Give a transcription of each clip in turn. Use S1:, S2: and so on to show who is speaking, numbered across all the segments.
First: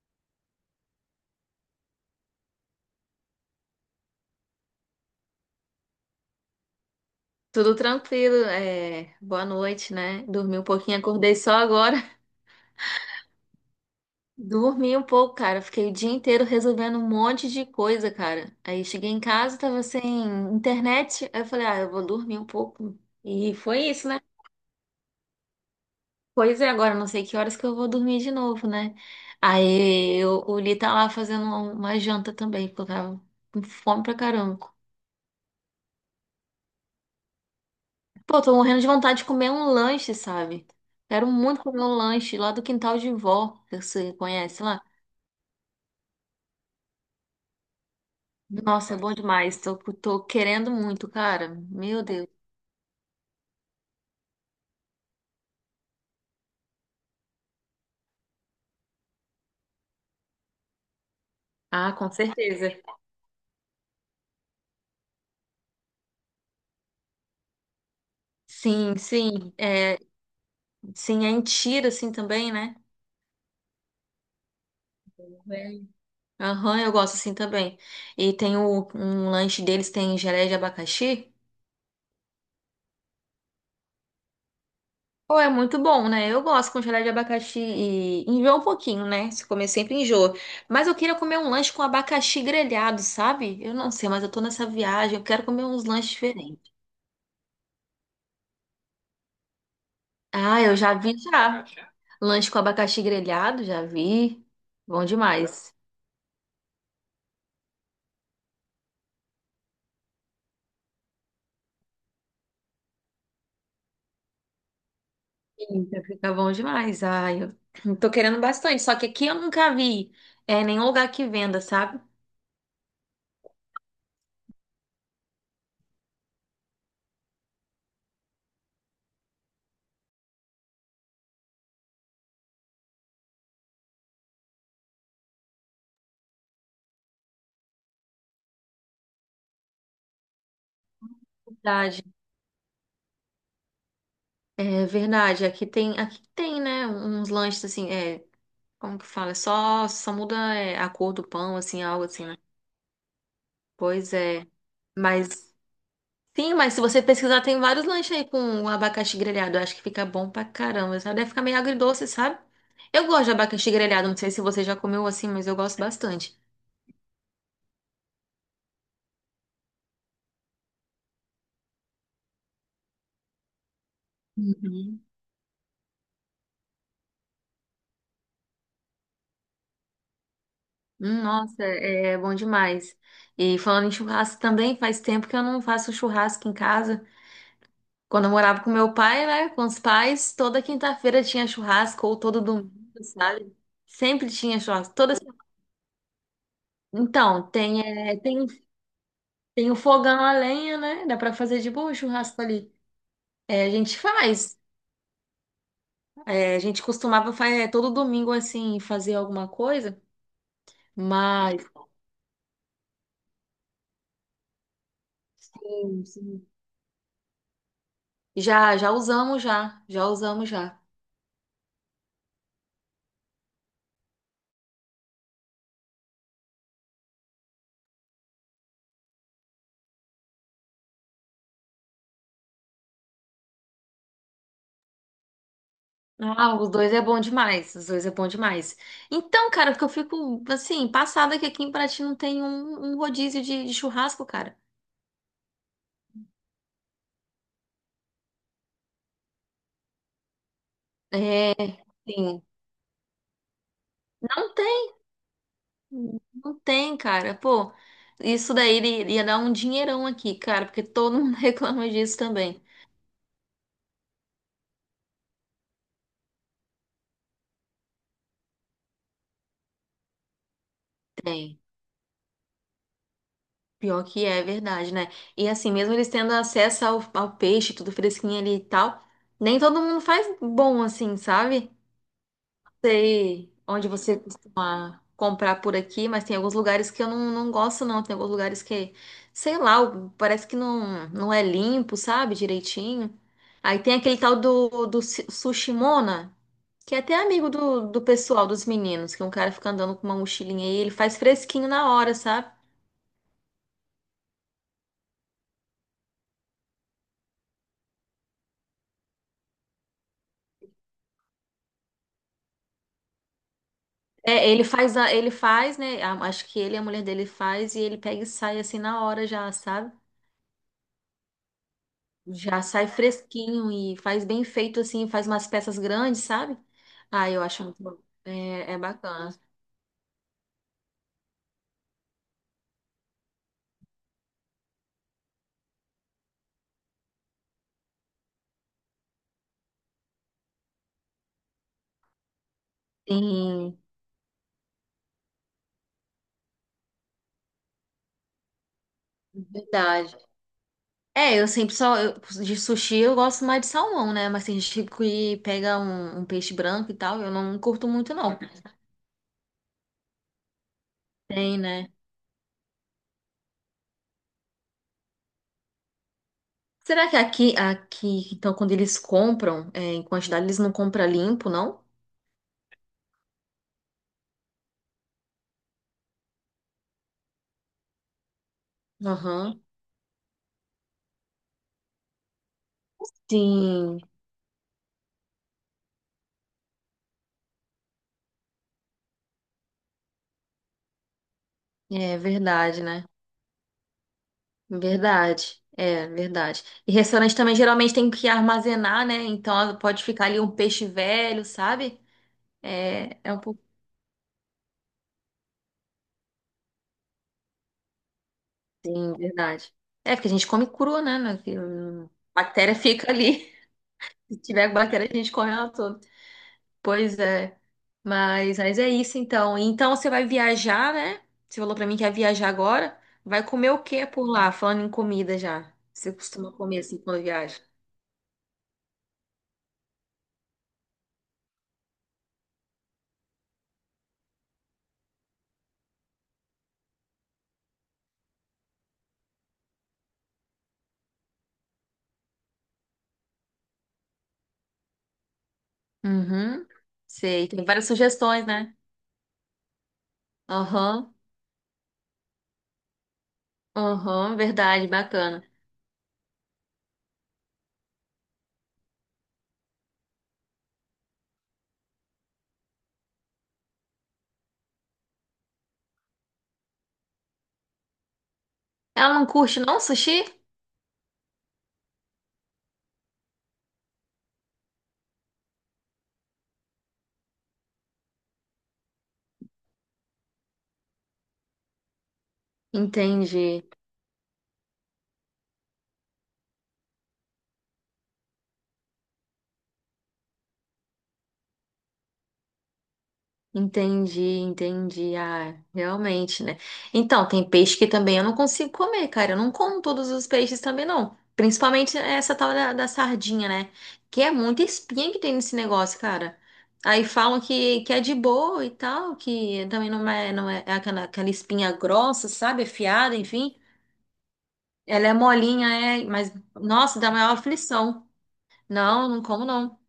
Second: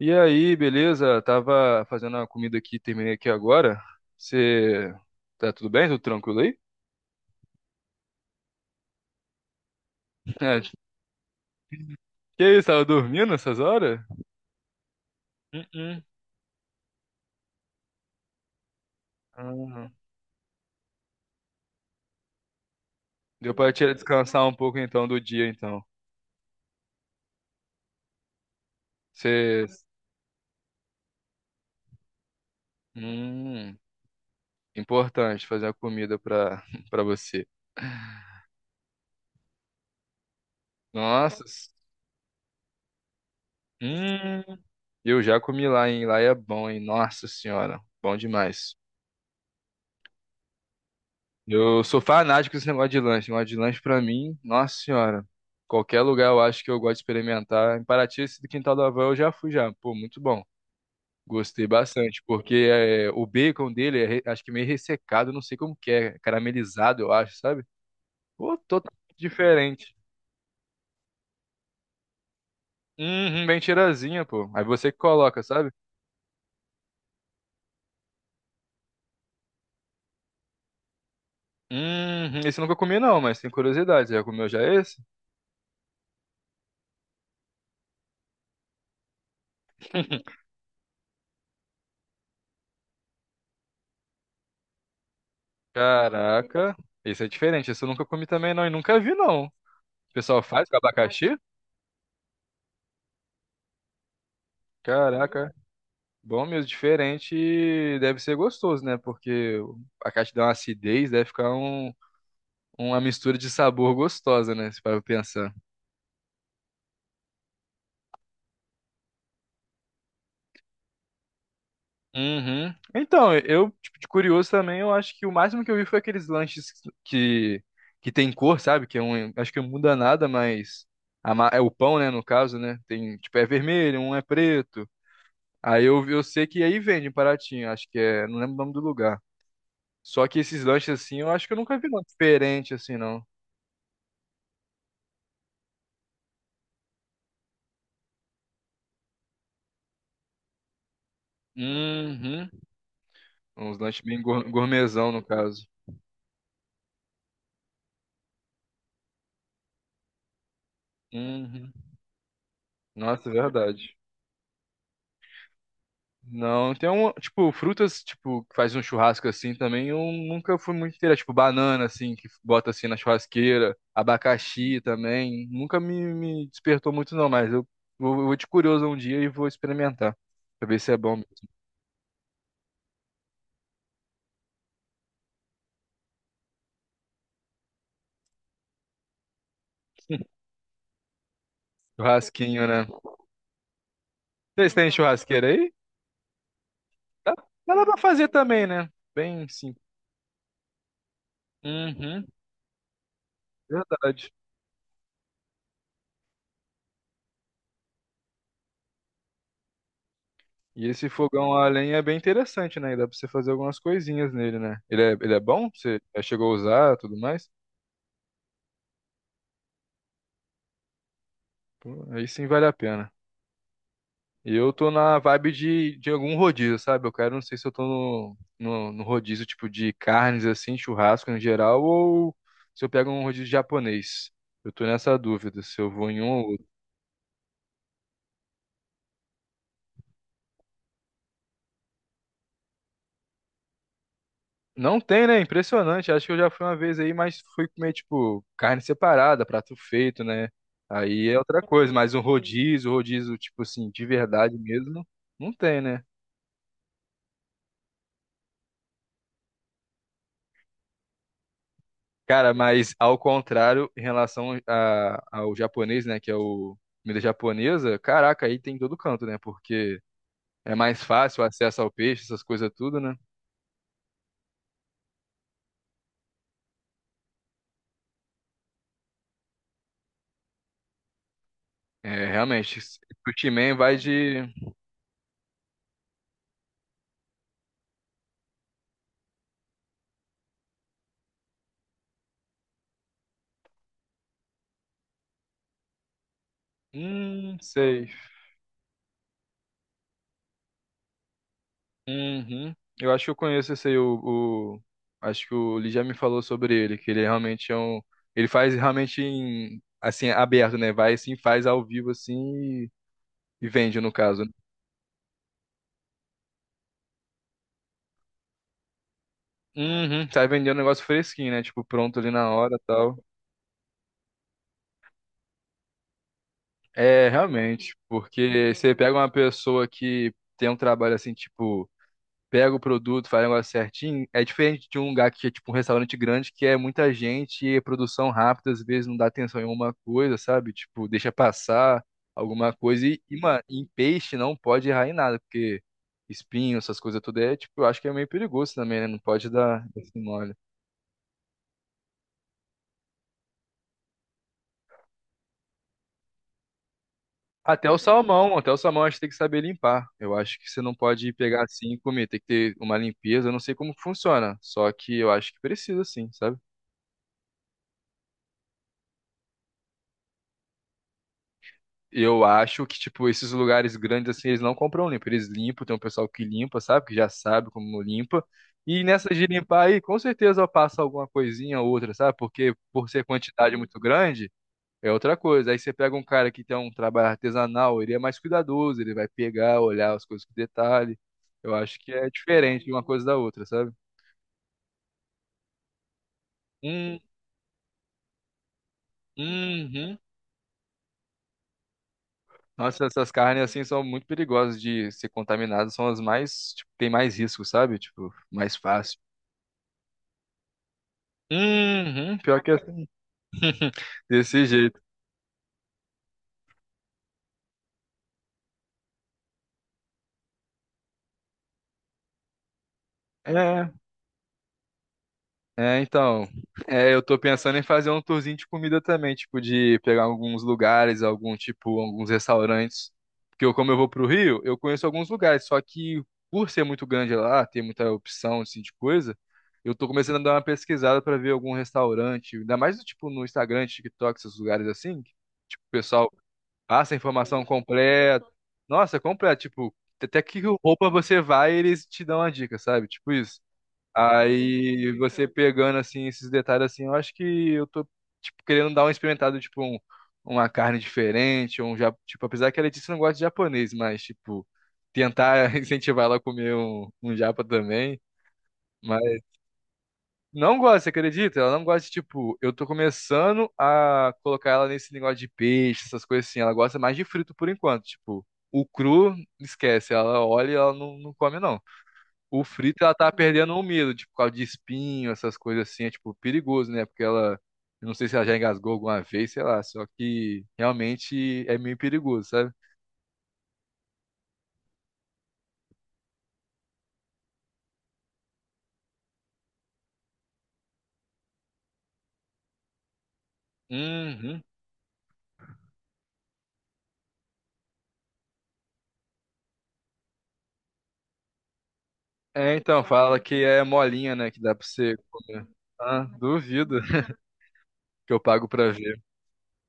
S1: E aí, beleza? Tava fazendo a comida aqui, terminei aqui agora. Você tá tudo bem? Tudo tranquilo aí?
S2: Tudo tranquilo, boa noite, né? Dormi
S1: É,
S2: um pouquinho, acordei só agora.
S1: que isso, tava dormindo essas horas?
S2: Dormi um pouco, cara. Fiquei o
S1: Hum,
S2: dia inteiro resolvendo um monte de coisa, cara. Aí cheguei em casa, tava
S1: Ah,
S2: sem internet. Aí eu falei, eu vou dormir um pouco.
S1: deu
S2: E
S1: pra
S2: foi
S1: te
S2: isso, né?
S1: descansar um pouco então do dia, então.
S2: Pois é, agora não sei que horas que eu vou dormir de novo, né?
S1: Você,
S2: O Li tá lá fazendo uma janta também, porque eu tava com
S1: hum,
S2: fome pra caramba.
S1: importante fazer a comida pra para você.
S2: Pô, tô morrendo de vontade de comer um lanche, sabe? Quero
S1: Nossa,
S2: muito comer um lanche lá do quintal de vó, que você
S1: hum,
S2: conhece lá.
S1: eu já comi lá, hein? Lá é bom, hein? Nossa senhora, bom demais.
S2: Nossa, é bom demais. Tô querendo muito, cara.
S1: Eu sou
S2: Meu Deus.
S1: fanático desse negócio de lanche. Negócio de lanche pra mim, nossa senhora. Qualquer lugar eu acho que eu gosto de experimentar. Em Paraty, esse do Quintal da Avó eu já fui já. Pô, muito bom. Gostei
S2: Ah, com
S1: bastante, porque
S2: certeza.
S1: é, o bacon dele é acho que meio ressecado, não sei como que é, caramelizado, eu acho, sabe? Pô, totalmente
S2: Sim, sim.
S1: diferente.
S2: É, sim, é em Tira, assim, também, né?
S1: Uhum, bem tirazinha, pô. Aí você que coloca, sabe?
S2: Bem. Aham, eu gosto assim também. E tem um lanche deles, tem geleia de abacaxi.
S1: Uhum, esse eu nunca comi não, mas tem curiosidade. Você já comeu já esse?
S2: Pô, é muito bom, né? Eu gosto com gelé de abacaxi e enjoa um pouquinho, né? Se comer sempre enjoa. Mas eu queria comer um lanche com abacaxi grelhado, sabe? Eu não sei, mas eu tô nessa viagem, eu quero comer uns lanches diferentes.
S1: Caraca, esse é diferente. Esse eu nunca comi também não e nunca vi não. O pessoal
S2: Ah,
S1: faz com
S2: eu já vi
S1: abacaxi?
S2: já. Lanche com abacaxi grelhado, já vi. Bom
S1: Caraca,
S2: demais.
S1: bom mesmo, diferente e deve ser gostoso, né? Porque a caixa dá uma acidez, deve ficar uma mistura de sabor gostosa, né? Se para pensar.
S2: Eita, fica bom demais. Ai, eu tô querendo bastante. Só que aqui eu nunca vi, é, nenhum lugar que venda, sabe?
S1: Uhum. Então, eu, tipo, de curioso também, eu acho que o máximo que eu vi foi aqueles lanches que, que tem cor, sabe? Que é um, acho que não muda nada, mas é o pão, né? No caso, né? Tem, tipo, é vermelho, um é preto. Aí eu sei que aí vende em Paraty, acho que é, não lembro o nome do lugar. Só que esses lanches assim, eu acho que eu nunca vi não
S2: Verdade.
S1: diferente assim, não.
S2: É verdade. Aqui tem, né? Uns lanches assim, é. Como que fala? Só muda é, a cor do pão, assim, algo assim, né?
S1: Uhum. Uns lanches
S2: Pois
S1: bem
S2: é.
S1: gourmetzão, no
S2: Mas,
S1: caso.
S2: sim, mas se você pesquisar, tem vários lanches aí com um abacaxi grelhado. Eu acho que fica bom pra caramba, sabe? Deve ficar meio
S1: Uhum.
S2: agridoce, sabe? Eu gosto
S1: Nossa,
S2: de
S1: é
S2: abacaxi
S1: verdade.
S2: grelhado. Não sei se você já comeu assim, mas eu gosto bastante.
S1: Não, tem um, tipo, frutas, tipo, que faz um churrasco assim também, eu nunca fui muito inteira, tipo, banana, assim, que bota assim na churrasqueira, abacaxi
S2: Uhum.
S1: também, nunca me despertou muito não, mas eu vou de curioso um dia e vou experimentar, pra ver se é bom.
S2: Nossa, é bom demais. E falando em churrasco também, faz tempo que eu não faço churrasco em casa. Quando eu morava com meu pai, né? Com os pais, toda quinta-feira tinha churrasco, ou todo
S1: Churrasquinho,
S2: domingo,
S1: né?
S2: sabe? Sempre tinha
S1: Vocês têm
S2: churrasco. Toda...
S1: churrasqueira aí? Dá,
S2: Então,
S1: dá
S2: tem,
S1: lá pra
S2: é,
S1: fazer
S2: tem,
S1: também, né? Bem
S2: tem o
S1: simples.
S2: fogão a lenha, né? Dá pra fazer de boa o
S1: Uhum,
S2: churrasco ali. É, a gente
S1: verdade.
S2: faz. É, a gente costumava fazer todo domingo, assim, fazer alguma coisa,
S1: E esse fogão
S2: mas
S1: a lenha é bem interessante, né? E dá pra você fazer algumas coisinhas nele, né? Ele é bom? Você
S2: sim,
S1: já
S2: sim.
S1: chegou a usar e tudo mais?
S2: Já, já usamos já. Já usamos já.
S1: Pô, aí sim vale a pena. E eu tô na vibe de algum rodízio, sabe? Eu quero, não sei se eu tô no rodízio tipo de carnes, assim, churrasco em geral, ou se eu pego um rodízio japonês. Eu tô nessa dúvida, se eu vou em um ou
S2: Ah,
S1: outro.
S2: os dois é bom demais. Os dois é bom demais. Então, cara, porque eu fico assim, passada que aqui em Paraty não tem um rodízio de churrasco, cara.
S1: Não tem, né? Impressionante. Acho que eu já fui uma vez aí, mas fui comer, tipo, carne separada, prato feito, né? Aí é
S2: É,
S1: outra coisa, mas um
S2: sim.
S1: rodízio, rodízio, tipo assim, de
S2: Não
S1: verdade
S2: tem,
S1: mesmo, não tem, né?
S2: não tem, cara. Pô, isso daí ele- ia dar um dinheirão aqui, cara, porque todo mundo reclama disso
S1: Cara,
S2: também.
S1: mas ao contrário, em relação ao japonês, né? Que é o comida japonesa, caraca, aí tem em todo canto, né? Porque é mais fácil o
S2: Tem.
S1: acesso ao peixe, essas coisas tudo, né?
S2: Pior que é, é verdade, né? E assim, mesmo eles tendo acesso ao, ao peixe, tudo fresquinho ali e tal, nem todo mundo faz bom assim, sabe?
S1: É, realmente, o sushi
S2: Sei
S1: man
S2: onde
S1: vai
S2: você
S1: de.
S2: comprar por aqui, mas tem alguns lugares que eu não gosto, não. Tem alguns lugares que, sei lá, o- parece que não é limpo, sabe, direitinho. Aí tem aquele tal do, do Su- Sushimona, que é até amigo do, do
S1: Sei.
S2: pessoal, dos meninos, que um cara fica andando com uma mochilinha e ele faz fresquinho na hora, sabe?
S1: Uhum. Eu acho que eu conheço esse aí, Acho que o Lee já me falou sobre ele, que ele realmente é um... Ele faz realmente em... assim, aberto, né? Vai assim, faz ao vivo assim e, e vende, no caso,
S2: É,
S1: né?
S2: ele faz, a- ele faz, né? a- Acho que ele, e a mulher dele faz e ele pega e sai assim na hora já, sabe?
S1: Uhum. Sai vendendo um negócio fresquinho, né? Tipo, pronto ali na
S2: Já
S1: hora e
S2: sai
S1: tal.
S2: fresquinho e faz bem feito assim, faz umas peças grandes, sabe?
S1: É,
S2: Ah, eu acho muito
S1: realmente,
S2: bom. É,
S1: porque
S2: é
S1: você pega uma
S2: bacana.
S1: pessoa que tem um trabalho assim, tipo... pega o produto, faz o negócio certinho, é diferente de um lugar que é tipo um restaurante grande, que é muita gente e produção rápida, às vezes não dá atenção em uma coisa, sabe? Tipo, deixa passar alguma coisa. E mano,
S2: Sim,
S1: em peixe não pode errar em nada, porque espinho, essas coisas todas, é, tipo, eu acho que é meio perigoso também, né? Não pode dar esse
S2: verdade.
S1: mole.
S2: É, eu sempre só. Eu- de sushi eu gosto mais de salmão, né? Mas tem gente que pega um peixe branco e tal, eu não curto muito, não.
S1: Até o salmão acho que tem que saber limpar. Eu acho que você não pode
S2: Tem,
S1: pegar
S2: né?
S1: assim e comer, tem que ter uma limpeza, eu não sei como funciona, só que eu acho que precisa sim, sabe?
S2: Será que aqui, então, quando eles compram, é, em quantidade, eles não compram limpo, não?
S1: Eu acho que, tipo, esses lugares grandes, assim, eles não compram limpo. Eles limpam, tem um pessoal que limpa, sabe? Que já sabe como limpa. E nessa de
S2: Aham.
S1: limpar aí, com certeza passa alguma coisinha ou outra, sabe? Porque por ser quantidade muito
S2: Sim,
S1: grande, é outra coisa. Aí você pega um cara que tem um trabalho artesanal, ele é mais cuidadoso, ele vai pegar, olhar as coisas com detalhe. Eu acho que
S2: é
S1: é
S2: verdade,
S1: diferente uma
S2: né?
S1: coisa da outra, sabe?
S2: Verdade, é verdade. E
S1: Hum,
S2: restaurante também geralmente tem que armazenar, né? Então ela pode
S1: uhum.
S2: ficar ali um peixe velho, sabe?
S1: Nossa,
S2: É,
S1: essas
S2: é um pouco.
S1: carnes assim são muito perigosas de ser contaminadas, são as mais, tipo, tem mais risco, sabe? Tipo, mais
S2: Sim,
S1: fácil.
S2: verdade. É, porque a gente come cru, né? né,
S1: Uhum, pior que é
S2: bactéria
S1: assim,
S2: fica ali. Se
S1: desse
S2: tiver
S1: jeito.
S2: bactéria, a gente come ela toda. Pois é. Mas é isso então. Então você vai viajar, né? Você falou pra mim que ia viajar agora. Vai comer o
S1: É,
S2: que por lá? Falando em comida já.
S1: é,
S2: Você
S1: então.
S2: costuma comer assim
S1: É, eu
S2: quando
S1: tô
S2: viaja?
S1: pensando em fazer um tourzinho de comida também, tipo, de pegar alguns lugares, algum tipo, alguns restaurantes. Porque eu, como eu vou pro Rio, eu conheço alguns lugares, só que por ser muito grande lá, ter muita opção, assim, de coisa, eu tô começando a dar uma pesquisada pra ver algum restaurante, ainda mais, tipo, no Instagram, TikTok, esses lugares assim, que, tipo, o pessoal
S2: Uhum.
S1: passa a
S2: Sei.
S1: informação
S2: Tem várias
S1: completa.
S2: sugestões, né?
S1: Nossa, completa. Tipo, até que roupa
S2: Aham,
S1: você vai, eles te dão a dica, sabe? Tipo isso.
S2: aham, verdade,
S1: Aí
S2: bacana.
S1: você pegando assim esses detalhes assim, eu acho que eu tô tipo querendo dar uma experimentada, tipo uma carne diferente, tipo, apesar que a Letícia não gosta de japonês, mas tipo tentar incentivar ela a comer um japa também.
S2: Ela não curte não sushi?
S1: Não gosta, você acredita? Ela não gosta de, tipo, eu tô começando a colocar ela nesse negócio de peixe, essas coisas assim. Ela gosta mais de frito por enquanto, tipo, o cru, esquece, ela olha e ela não come, não. O frito, ela tá
S2: Entendi,
S1: perdendo o medo, tipo, por causa de espinho, essas coisas assim, é, tipo, perigoso, né? Porque ela, eu não sei se ela já engasgou alguma vez, sei lá, só que realmente é meio perigoso, sabe?
S2: entendi, entendi. Ah, realmente, né? Então, tem peixe que também eu não consigo comer, cara. Eu não como todos os peixes também, não. Principalmente essa tal da, da sardinha, né? Que é
S1: Uhum.
S2: muita espinha que tem nesse negócio, cara. Aí falam que é de boa e tal, que também não é, não é, é aquela, aquela espinha grossa, sabe?
S1: É, então,
S2: Afiada,
S1: fala
S2: enfim.
S1: que é molinha, né, que dá pra
S2: Ela é
S1: você comer.
S2: molinha, é,
S1: Ah,
S2: mas,
S1: duvido
S2: nossa, dá maior aflição.
S1: que eu pago pra
S2: Não,
S1: ver.
S2: não como não.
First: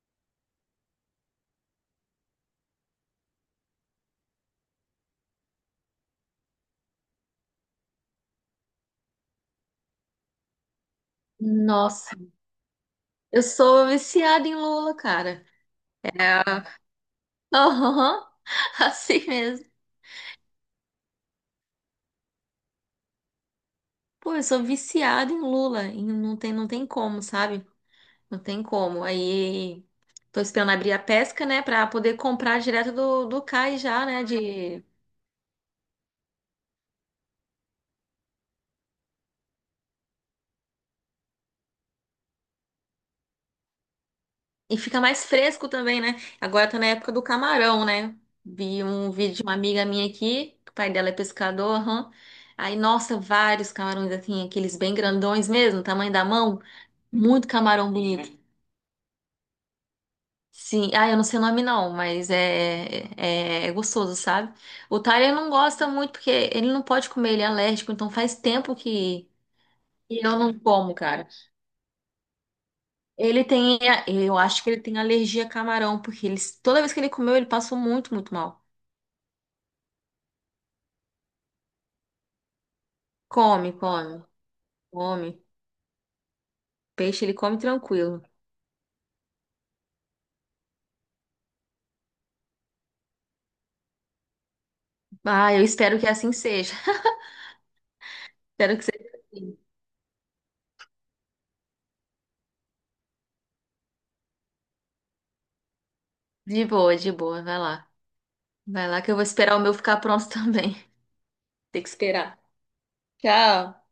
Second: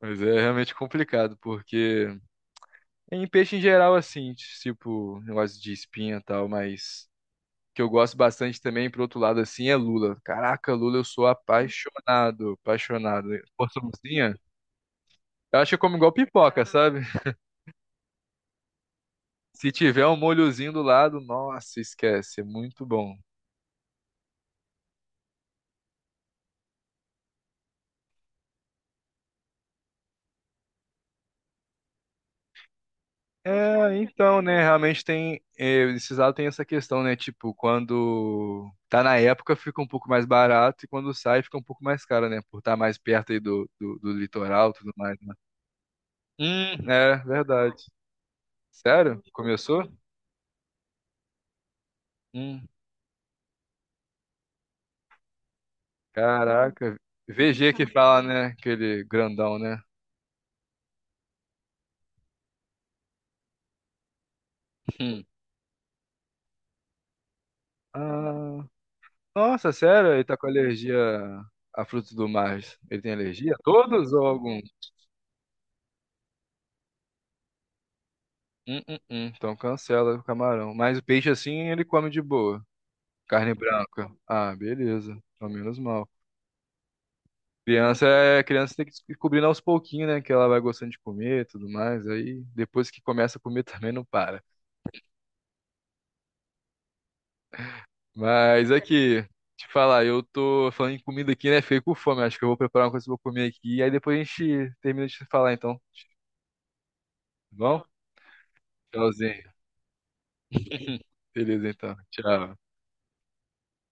S1: Mas é realmente complicado, porque em peixe em geral, assim, tipo, negócio de espinha e tal, mas que eu gosto bastante também, por outro lado, assim, é lula. Caraca, lula, eu sou
S2: Nossa,
S1: apaixonado, apaixonado.
S2: eu sou
S1: Porçãozinha,
S2: viciada em lula, cara.
S1: eu acho que eu como igual
S2: É.
S1: pipoca, sabe?
S2: Aham, assim mesmo.
S1: Se tiver um molhozinho do lado, nossa, esquece, é muito bom.
S2: Pô, eu sou viciada em lula e não tem, não tem como, sabe? Não tem como. Aí tô esperando abrir a pesca, né, pra poder comprar direto do, do cais
S1: É,
S2: já, né,
S1: então, né,
S2: de
S1: realmente tem, é, esses lados tem essa questão, né, tipo, quando tá na época fica um pouco mais barato e quando sai fica um pouco mais caro, né, por estar mais perto aí do litoral e
S2: E
S1: tudo
S2: fica
S1: mais,
S2: mais
S1: né.
S2: fresco também, né? Agora tá na época
S1: É,
S2: do
S1: verdade.
S2: camarão, né? Vi um
S1: Sério?
S2: vídeo de uma amiga
S1: Começou?
S2: minha aqui, que o pai dela é pescador, aham.
S1: Hum,
S2: Aí, nossa, vários camarões, assim, aqueles bem grandões mesmo, tamanho da mão.
S1: caraca.
S2: Muito
S1: VG que
S2: camarão
S1: fala,
S2: bonito.
S1: né, aquele grandão, né.
S2: Sim, ah, eu não sei o nome não, mas é gostoso, sabe? O
S1: Hum.
S2: Tyler não gosta muito porque ele não pode comer, ele é alérgico, então faz
S1: Ah,
S2: tempo
S1: nossa, sério?
S2: que
S1: Ele
S2: eu
S1: tá com
S2: não como,
S1: alergia
S2: cara.
S1: a frutos do mar. Ele tem
S2: Ele
S1: alergia? A
S2: tem,
S1: todos ou
S2: eu
S1: algum?
S2: acho que ele tem alergia a camarão, porque ele, toda vez que ele comeu, ele passou muito, muito mal.
S1: Então cancela o camarão. Mas o peixe assim ele come de boa. Carne
S2: Come,
S1: branca.
S2: come,
S1: Ah, beleza.
S2: come.
S1: Ao menos mal.
S2: Peixe ele come
S1: Criança
S2: tranquilo.
S1: é criança tem que ir descobrindo aos pouquinhos, né? Que ela vai gostando de comer e tudo mais. Aí depois que começa a comer também não para.
S2: Ah, eu espero que assim seja.
S1: Mas
S2: Espero que seja
S1: aqui,
S2: assim.
S1: te falar, eu tô falando em comida aqui, né? Fiquei com fome. Acho que eu vou preparar uma coisa que eu vou comer aqui. E aí depois a gente termina de falar então. Tá
S2: De boa, de boa. Vai
S1: bom?
S2: lá. Vai lá que eu vou
S1: Tchauzinho.
S2: esperar o meu ficar pronto também.
S1: Beleza
S2: Tem que
S1: então.
S2: esperar.
S1: Tchau.
S2: Tchau.